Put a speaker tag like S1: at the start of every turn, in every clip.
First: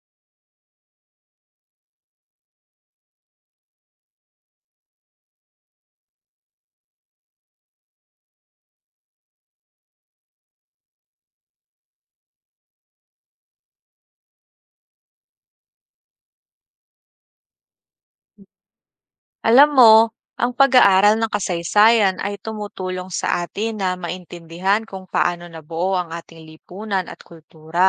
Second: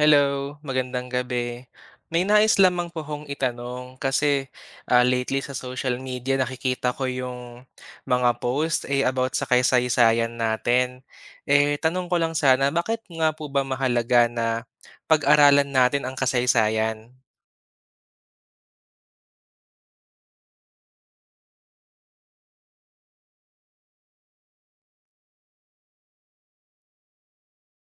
S1: Hello, magandang gabi. May nais lamang po akong itanong kasi, lately sa social media nakikita ko yung mga post, about sa kasaysayan natin. Tanong ko lang sana, bakit nga po ba mahalaga na pag-aralan natin ang kasaysayan?
S2: Alam mo, ang pag-aaral ng kasaysayan ay tumutulong sa atin na maintindihan kung paano nabuo ang ating lipunan at kultura.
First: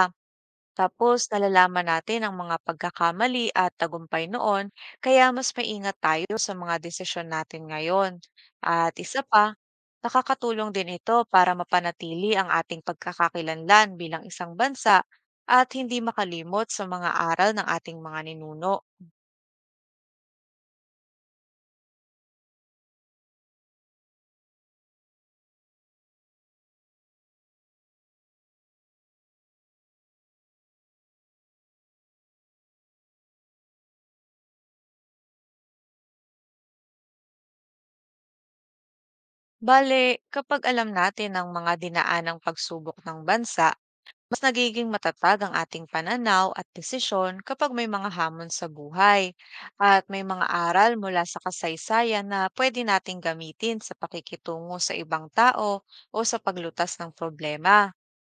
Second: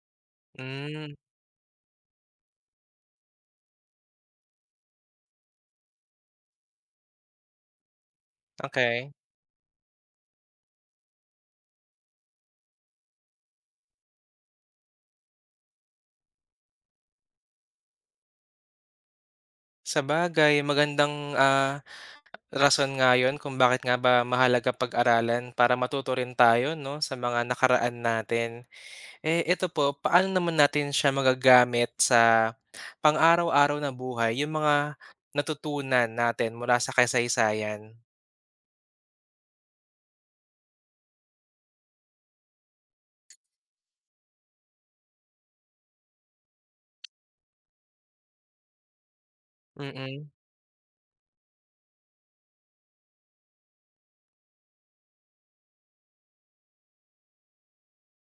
S1: Hmm,
S2: Tapos nalalaman natin ang mga pagkakamali at tagumpay noon, kaya mas maingat tayo sa mga desisyon natin ngayon. At
S1: okay.
S2: isa pa, nakakatulong din ito para mapanatili ang ating pagkakakilanlan bilang isang bansa at hindi makalimot sa mga aral ng ating mga ninuno.
S1: Sa bagay magandang, rason nga yun kung bakit nga ba mahalaga pag-aralan para matuto rin tayo 'no, sa mga nakaraan natin. Eto po, paano naman natin siya magagamit sa pang-araw-araw na buhay, yung mga natutunan natin mula sa kasaysayan?
S2: Bale, kapag alam natin ang mga dinaanang pagsubok ng bansa, mas nagiging matatag ang ating pananaw at desisyon kapag may mga hamon sa buhay at may
S1: Mm.
S2: mga aral mula sa kasaysayan na pwede nating gamitin sa pakikitungo sa ibang tao o sa paglutas ng problema.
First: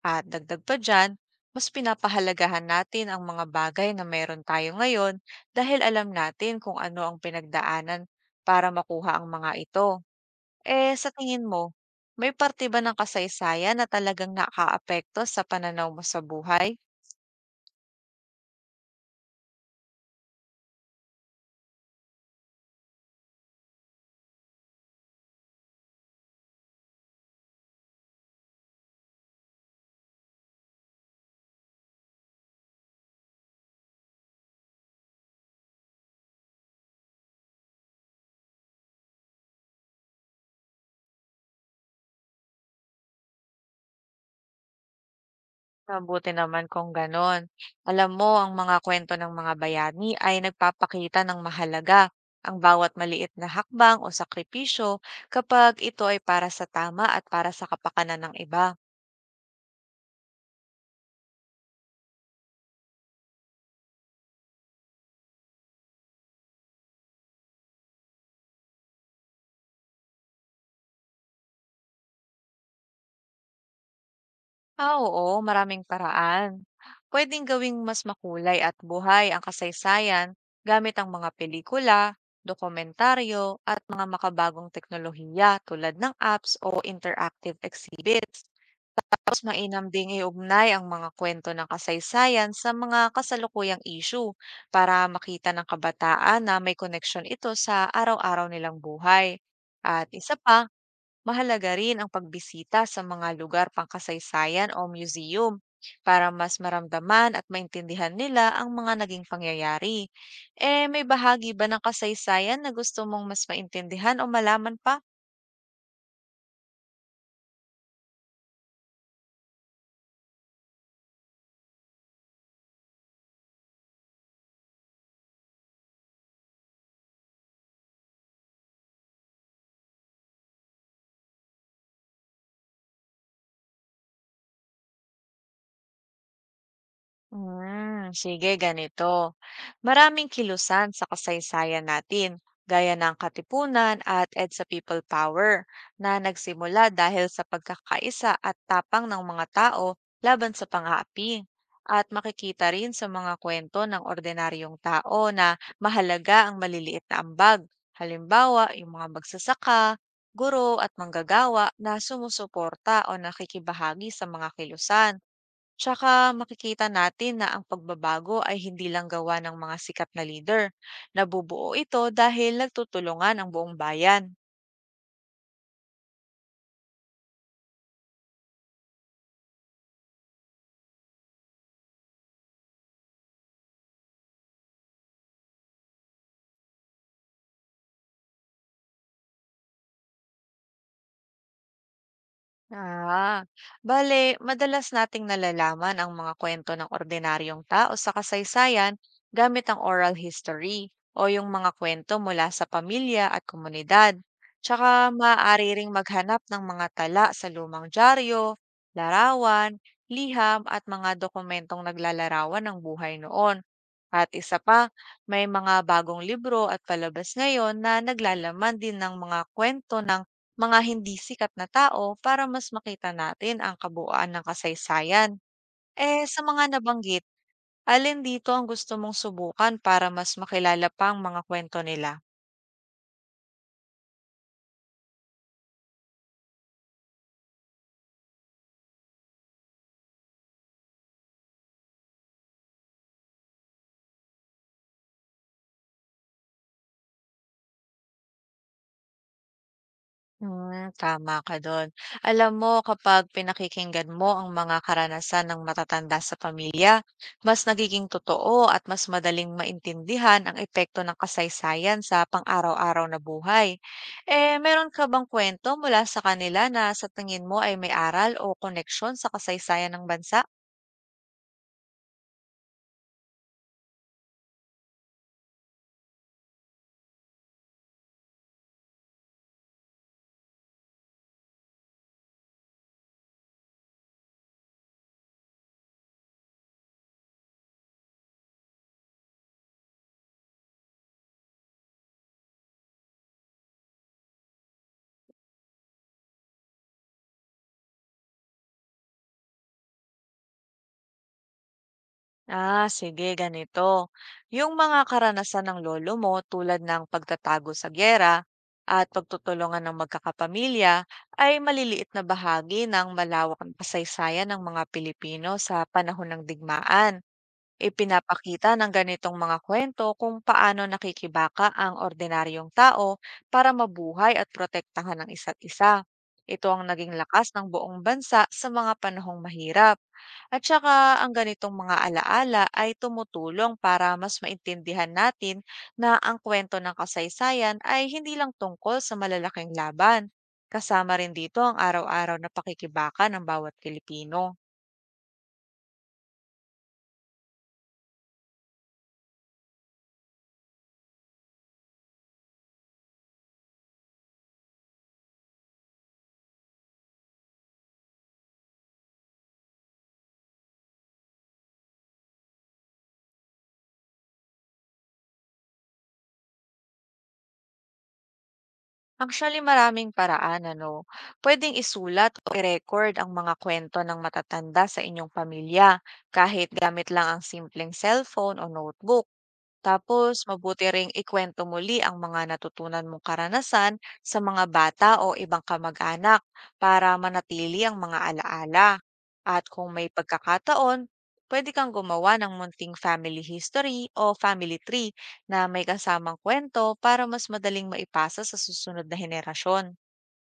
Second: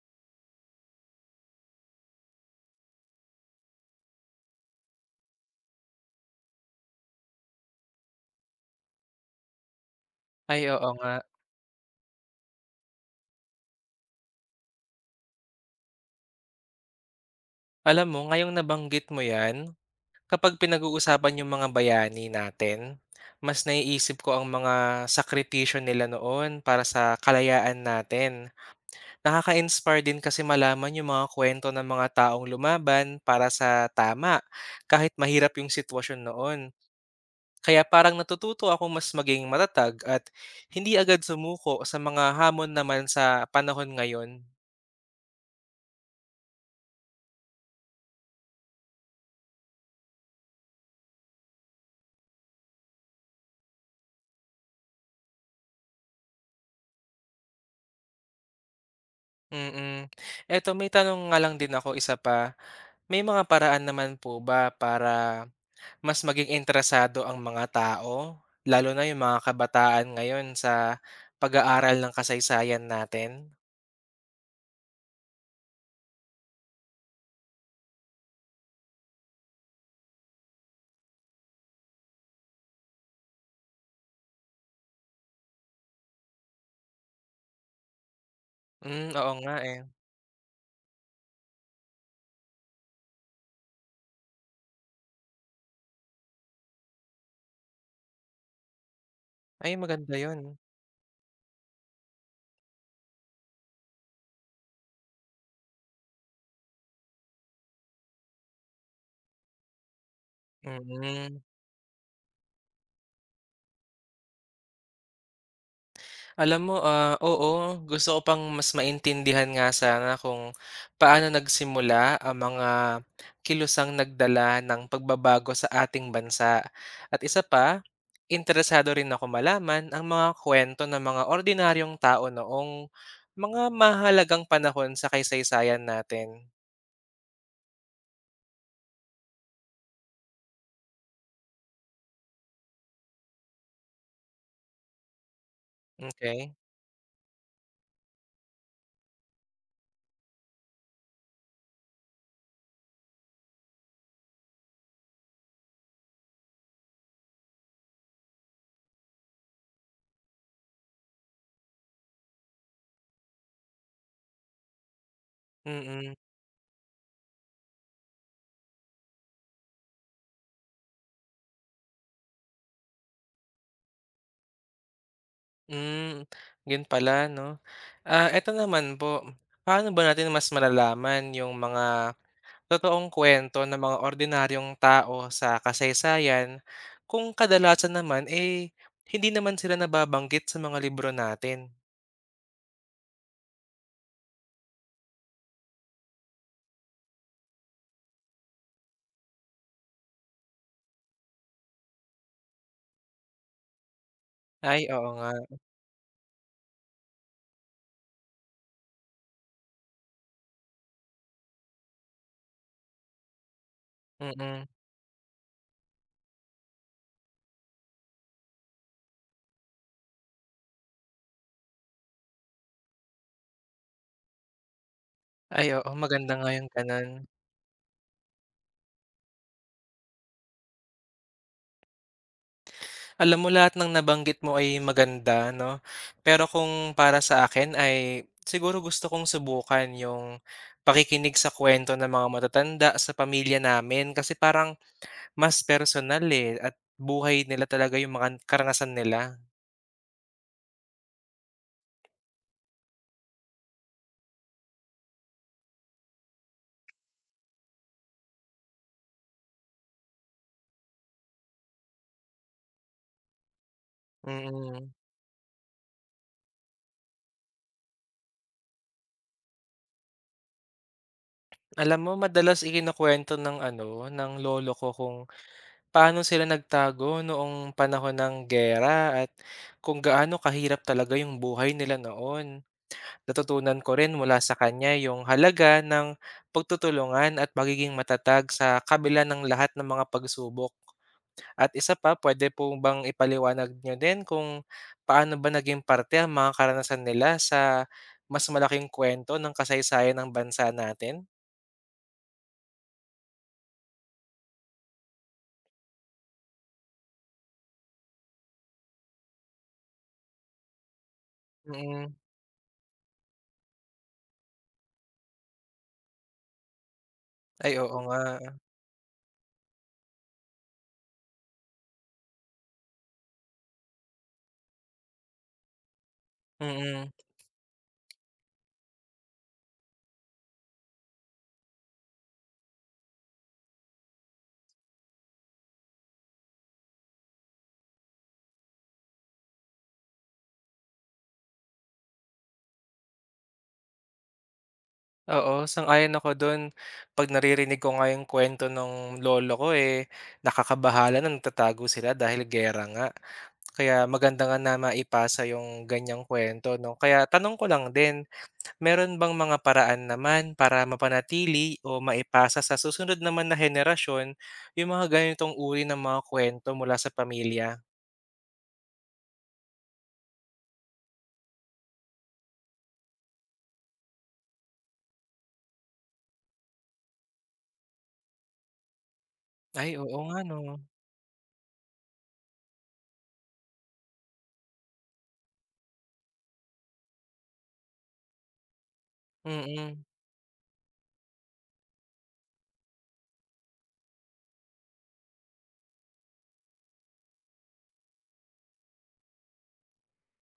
S2: At dagdag pa dyan, mas pinapahalagahan natin ang mga bagay na meron tayo ngayon dahil alam natin kung ano ang pinagdaanan para makuha ang mga ito.
S1: Ay, oo
S2: Sa
S1: nga.
S2: tingin mo, may parte ba ng kasaysayan na talagang nakaapekto sa pananaw mo sa buhay?
S1: Alam mo ngayong nabanggit mo 'yan, kapag pinag-uusapan yung mga bayani natin, mas naiisip ko ang mga sakripisyo nila noon para sa kalayaan natin. Nakaka-inspire din kasi malaman yung mga kwento ng mga taong lumaban para sa tama, kahit mahirap yung sitwasyon noon. Kaya parang natututo ako mas maging matatag at hindi agad sumuko sa mga hamon naman sa panahon ngayon.
S2: Mabuti naman kung gano'n. Alam mo, ang mga kwento ng mga bayani ay nagpapakita ng mahalaga ang bawat maliit na hakbang o sakripisyo kapag ito ay para sa tama at para sa kapakanan ng iba.
S1: Mm. Eto may tanong nga lang din ako, isa pa. May mga paraan naman po ba para mas maging interesado ang mga tao, lalo na yung mga kabataan ngayon sa pag-aaral ng kasaysayan natin?
S2: Oo, maraming paraan. Pwedeng gawing mas makulay at buhay ang kasaysayan gamit ang mga pelikula, dokumentaryo, at mga makabagong teknolohiya tulad ng apps o interactive exhibits.
S1: Hmm, oo
S2: Tapos
S1: nga, eh.
S2: mainam ding iugnay ang mga kwento ng kasaysayan sa mga kasalukuyang issue para makita ng kabataan na may connection ito sa araw-araw nilang buhay.
S1: Ay
S2: At
S1: maganda
S2: isa
S1: yun.
S2: pa, mahalaga rin ang pagbisita sa mga lugar pangkasaysayan o museum para mas maramdaman at maintindihan nila ang mga naging pangyayari. May
S1: Mm.
S2: bahagi ba ng kasaysayan na gusto mong mas maintindihan o malaman pa?
S1: Alam mo, oo, gusto ko pang mas maintindihan nga sana kung paano nagsimula ang mga kilusang nagdala ng pagbabago sa ating bansa. At isa pa, interesado rin ako malaman ang mga kwento ng mga ordinaryong tao noong mga mahalagang panahon sa kasaysayan natin.
S2: Hmm, sige ganito. Maraming kilusan sa kasaysayan natin, gaya ng Katipunan at EDSA People Power na
S1: Okay.
S2: nagsimula dahil sa pagkakaisa at tapang ng mga tao laban sa pang-aapi. At makikita rin sa mga kwento ng ordinaryong tao na mahalaga ang maliliit na ambag. Halimbawa, yung mga magsasaka, guro at manggagawa na sumusuporta o nakikibahagi sa mga kilusan.
S1: Mm-mm,
S2: Tsaka
S1: mm.
S2: makikita natin na ang pagbabago ay hindi lang gawa ng mga sikat na leader. Nabubuo ito dahil nagtutulungan ang buong bayan.
S1: Hmm, yun pala 'no. Eto naman po, paano ba natin mas malalaman yung mga totoong kwento ng mga ordinaryong tao sa kasaysayan kung kadalasan naman, eh, hindi naman sila nababanggit sa mga libro natin.
S2: Ah, Bale, madalas nating nalalaman ang mga kwento ng ordinaryong tao sa kasaysayan gamit ang oral history o yung mga kwento mula sa pamilya at komunidad.
S1: Ay, oo
S2: Tsaka
S1: nga.
S2: maaari ring maghanap ng mga tala sa lumang dyaryo, larawan, liham at mga dokumentong naglalarawan ng buhay noon. At isa
S1: Mm.
S2: pa, may mga bagong libro at palabas ngayon na naglalaman din ng mga kwento mga hindi sikat na tao para mas makita natin ang kabuuan ng kasaysayan.
S1: Ay, oo, maganda
S2: Sa
S1: nga
S2: mga
S1: yung gano'n.
S2: nabanggit, alin dito ang gusto mong subukan para mas makilala pa ang mga kwento nila?
S1: Alam mo lahat ng nabanggit mo ay maganda 'no, pero kung para sa akin ay siguro gusto kong subukan yung pakikinig sa kwento ng mga matatanda sa pamilya namin kasi parang mas personal, eh, at buhay nila talaga yung mga karanasan nila.
S2: Hmm, tama ka do'n. Alam mo kapag pinakikinggan mo ang mga karanasan ng matatanda sa pamilya, mas nagiging totoo at mas madaling maintindihan ang epekto ng kasaysayan sa pang-araw-araw na buhay.
S1: Mm.
S2: Meron ka bang kwento mula sa kanila na sa tingin mo ay may aral o koneksyon sa kasaysayan ng bansa?
S1: Alam mo madalas ikinukuwento ng ano, ng lolo ko kung paano sila nagtago noong panahon ng giyera at kung gaano kahirap talaga yung buhay nila noon. Natutunan ko rin mula sa kanya yung halaga ng pagtutulungan at pagiging matatag sa kabila ng lahat ng mga pagsubok. At isa pa, pwede po bang ipaliwanag niyo din kung paano ba naging parte ang mga karanasan nila sa mas malaking kwento ng kasaysayan ng bansa natin?
S2: Sige, ganito. Yung mga karanasan ng lolo mo tulad ng pagtatago sa giyera at pagtutulungan ng magkakapamilya ay maliliit
S1: Mm.
S2: na bahagi ng malawak na kasaysayan ng mga Pilipino sa panahon ng digmaan.
S1: Ay oo nga.
S2: Ipinapakita ng ganitong mga kwento kung paano nakikibaka ang ordinaryong tao para mabuhay at protektahan ng isa't isa. Ito ang
S1: Mm.
S2: naging lakas ng buong bansa sa mga panahong mahirap. At saka ang ganitong mga alaala ay tumutulong para mas maintindihan natin na ang kwento ng kasaysayan ay hindi lang tungkol sa malalaking laban. Kasama rin dito ang araw-araw na pakikibaka ng bawat Pilipino.
S1: Oo, sang-ayon ako don. 'Pag naririnig ko nga yung kwento nung lolo ko, eh, nakakabahala na nagtatago sila dahil giyera nga. Kaya maganda nga na maipasa yung ganiyang kwento 'no. Kaya tanong ko lang din, meron bang mga paraan naman para mapanatili o maipasa sa susunod naman na henerasyon yung mga ganitong uri ng mga kwento mula sa pamilya?
S2: Actually, maraming paraan, ano. Pwedeng isulat o i-record ang mga kwento ng matatanda sa inyong pamilya, kahit gamit lang ang simpleng cellphone o notebook.
S1: Ay oo
S2: Tapos,
S1: nga 'no.
S2: mabuti ring ikwento muli ang mga natutunan mong karanasan sa mga bata o ibang kamag-anak para manatili ang mga alaala. At kung
S1: Mm.
S2: may pagkakataon, pwede kang gumawa ng munting family history o family tree na may kasamang kwento para mas madaling maipasa sa susunod na henerasyon.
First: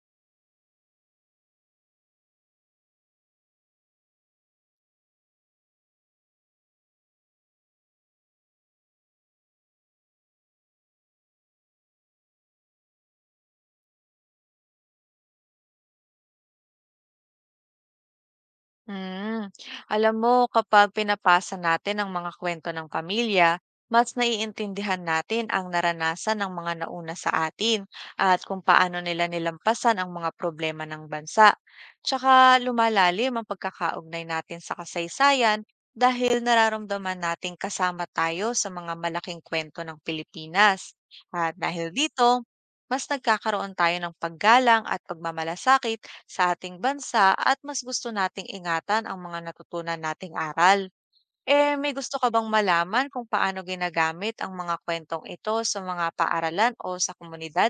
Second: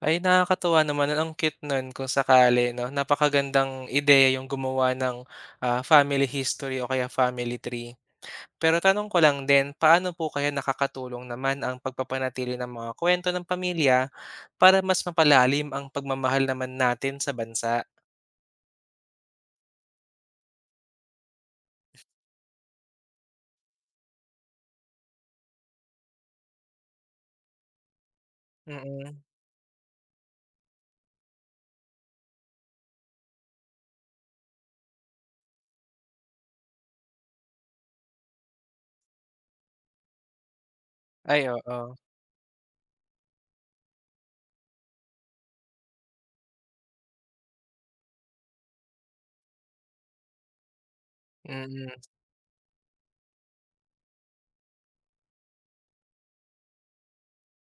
S1: Ay, nakakatuwa naman at ang cute nun kung sakali 'no. Napakagandang ideya yung gumawa ng, family history o kaya family tree. Pero tanong ko lang din, paano po kaya nakakatulong naman ang pagpapanatili ng mga kwento ng pamilya para mas mapalalim ang pagmamahal naman natin sa bansa?
S2: Mm. Alam mo, kapag pinapasa natin ang mga kwento ng pamilya, mas naiintindihan natin ang naranasan ng mga nauna sa atin at kung paano
S1: Mm.
S2: nila nilampasan ang mga problema ng bansa. Tsaka lumalalim ang pagkakaugnay natin sa kasaysayan dahil nararamdaman nating kasama tayo sa mga malaking kwento ng Pilipinas.
S1: Ay,
S2: At dahil
S1: oo.
S2: dito, mas nagkakaroon tayo ng paggalang at pagmamalasakit sa ating bansa at mas gusto nating ingatan ang mga natutunan nating aral. May
S1: Mm.
S2: gusto ka bang malaman kung paano ginagamit ang mga kwentong ito sa mga paaralan o sa komunidad?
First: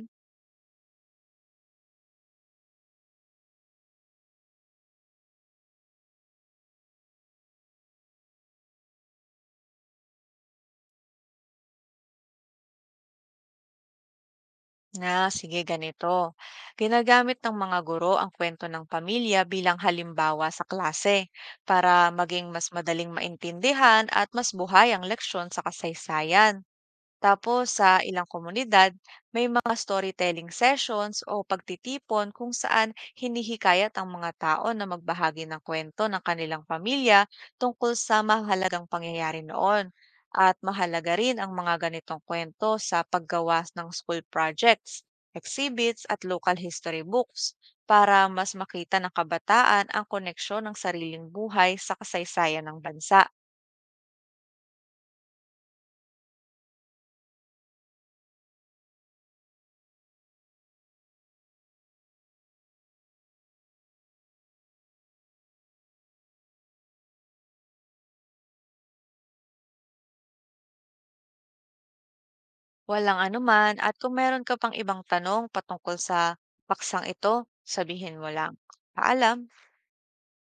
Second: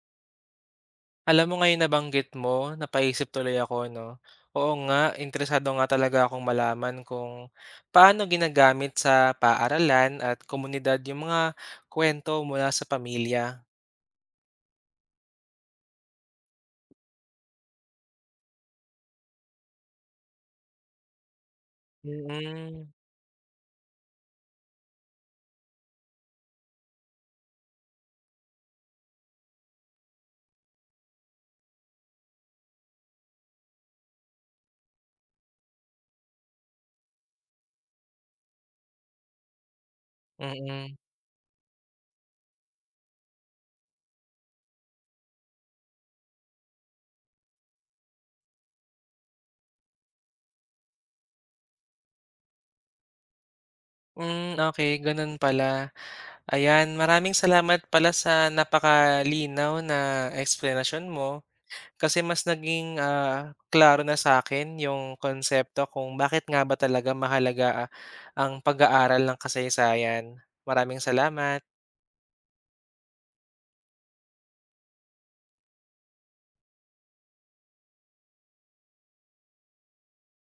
S1: Alam mo ngayon nabanggit mo, napaisip tuloy ako 'no. Oo nga, interesado nga talaga akong malaman kung paano ginagamit sa paaralan at komunidad yung mga kwento mula sa pamilya.
S2: Na, sige ganito. Ginagamit ng mga guro ang kwento ng pamilya bilang halimbawa sa klase para maging mas
S1: Mm,
S2: madaling maintindihan at mas buhay ang leksyon sa kasaysayan. Tapos sa ilang komunidad, may mga storytelling sessions o pagtitipon kung saan hinihikayat ang mga tao na magbahagi ng kwento ng kanilang pamilya tungkol sa mahalagang pangyayari noon. At
S1: mm.
S2: mahalaga rin ang mga ganitong kwento sa paggawa ng school projects, exhibits at local history books para mas makita ng kabataan ang koneksyon ng sariling buhay sa kasaysayan ng bansa.
S1: Mm, okay gano'n pala. Ayan, maraming salamat pala sa napakalinaw na explanation mo. Kasi mas naging, klaro na sa akin yung konsepto kung bakit nga ba talaga mahalaga ang pag-aaral ng kasaysayan. Maraming salamat.
S2: Walang anuman at kung meron ka pang ibang tanong patungkol sa paksang ito, sabihin mo lang. Paalam!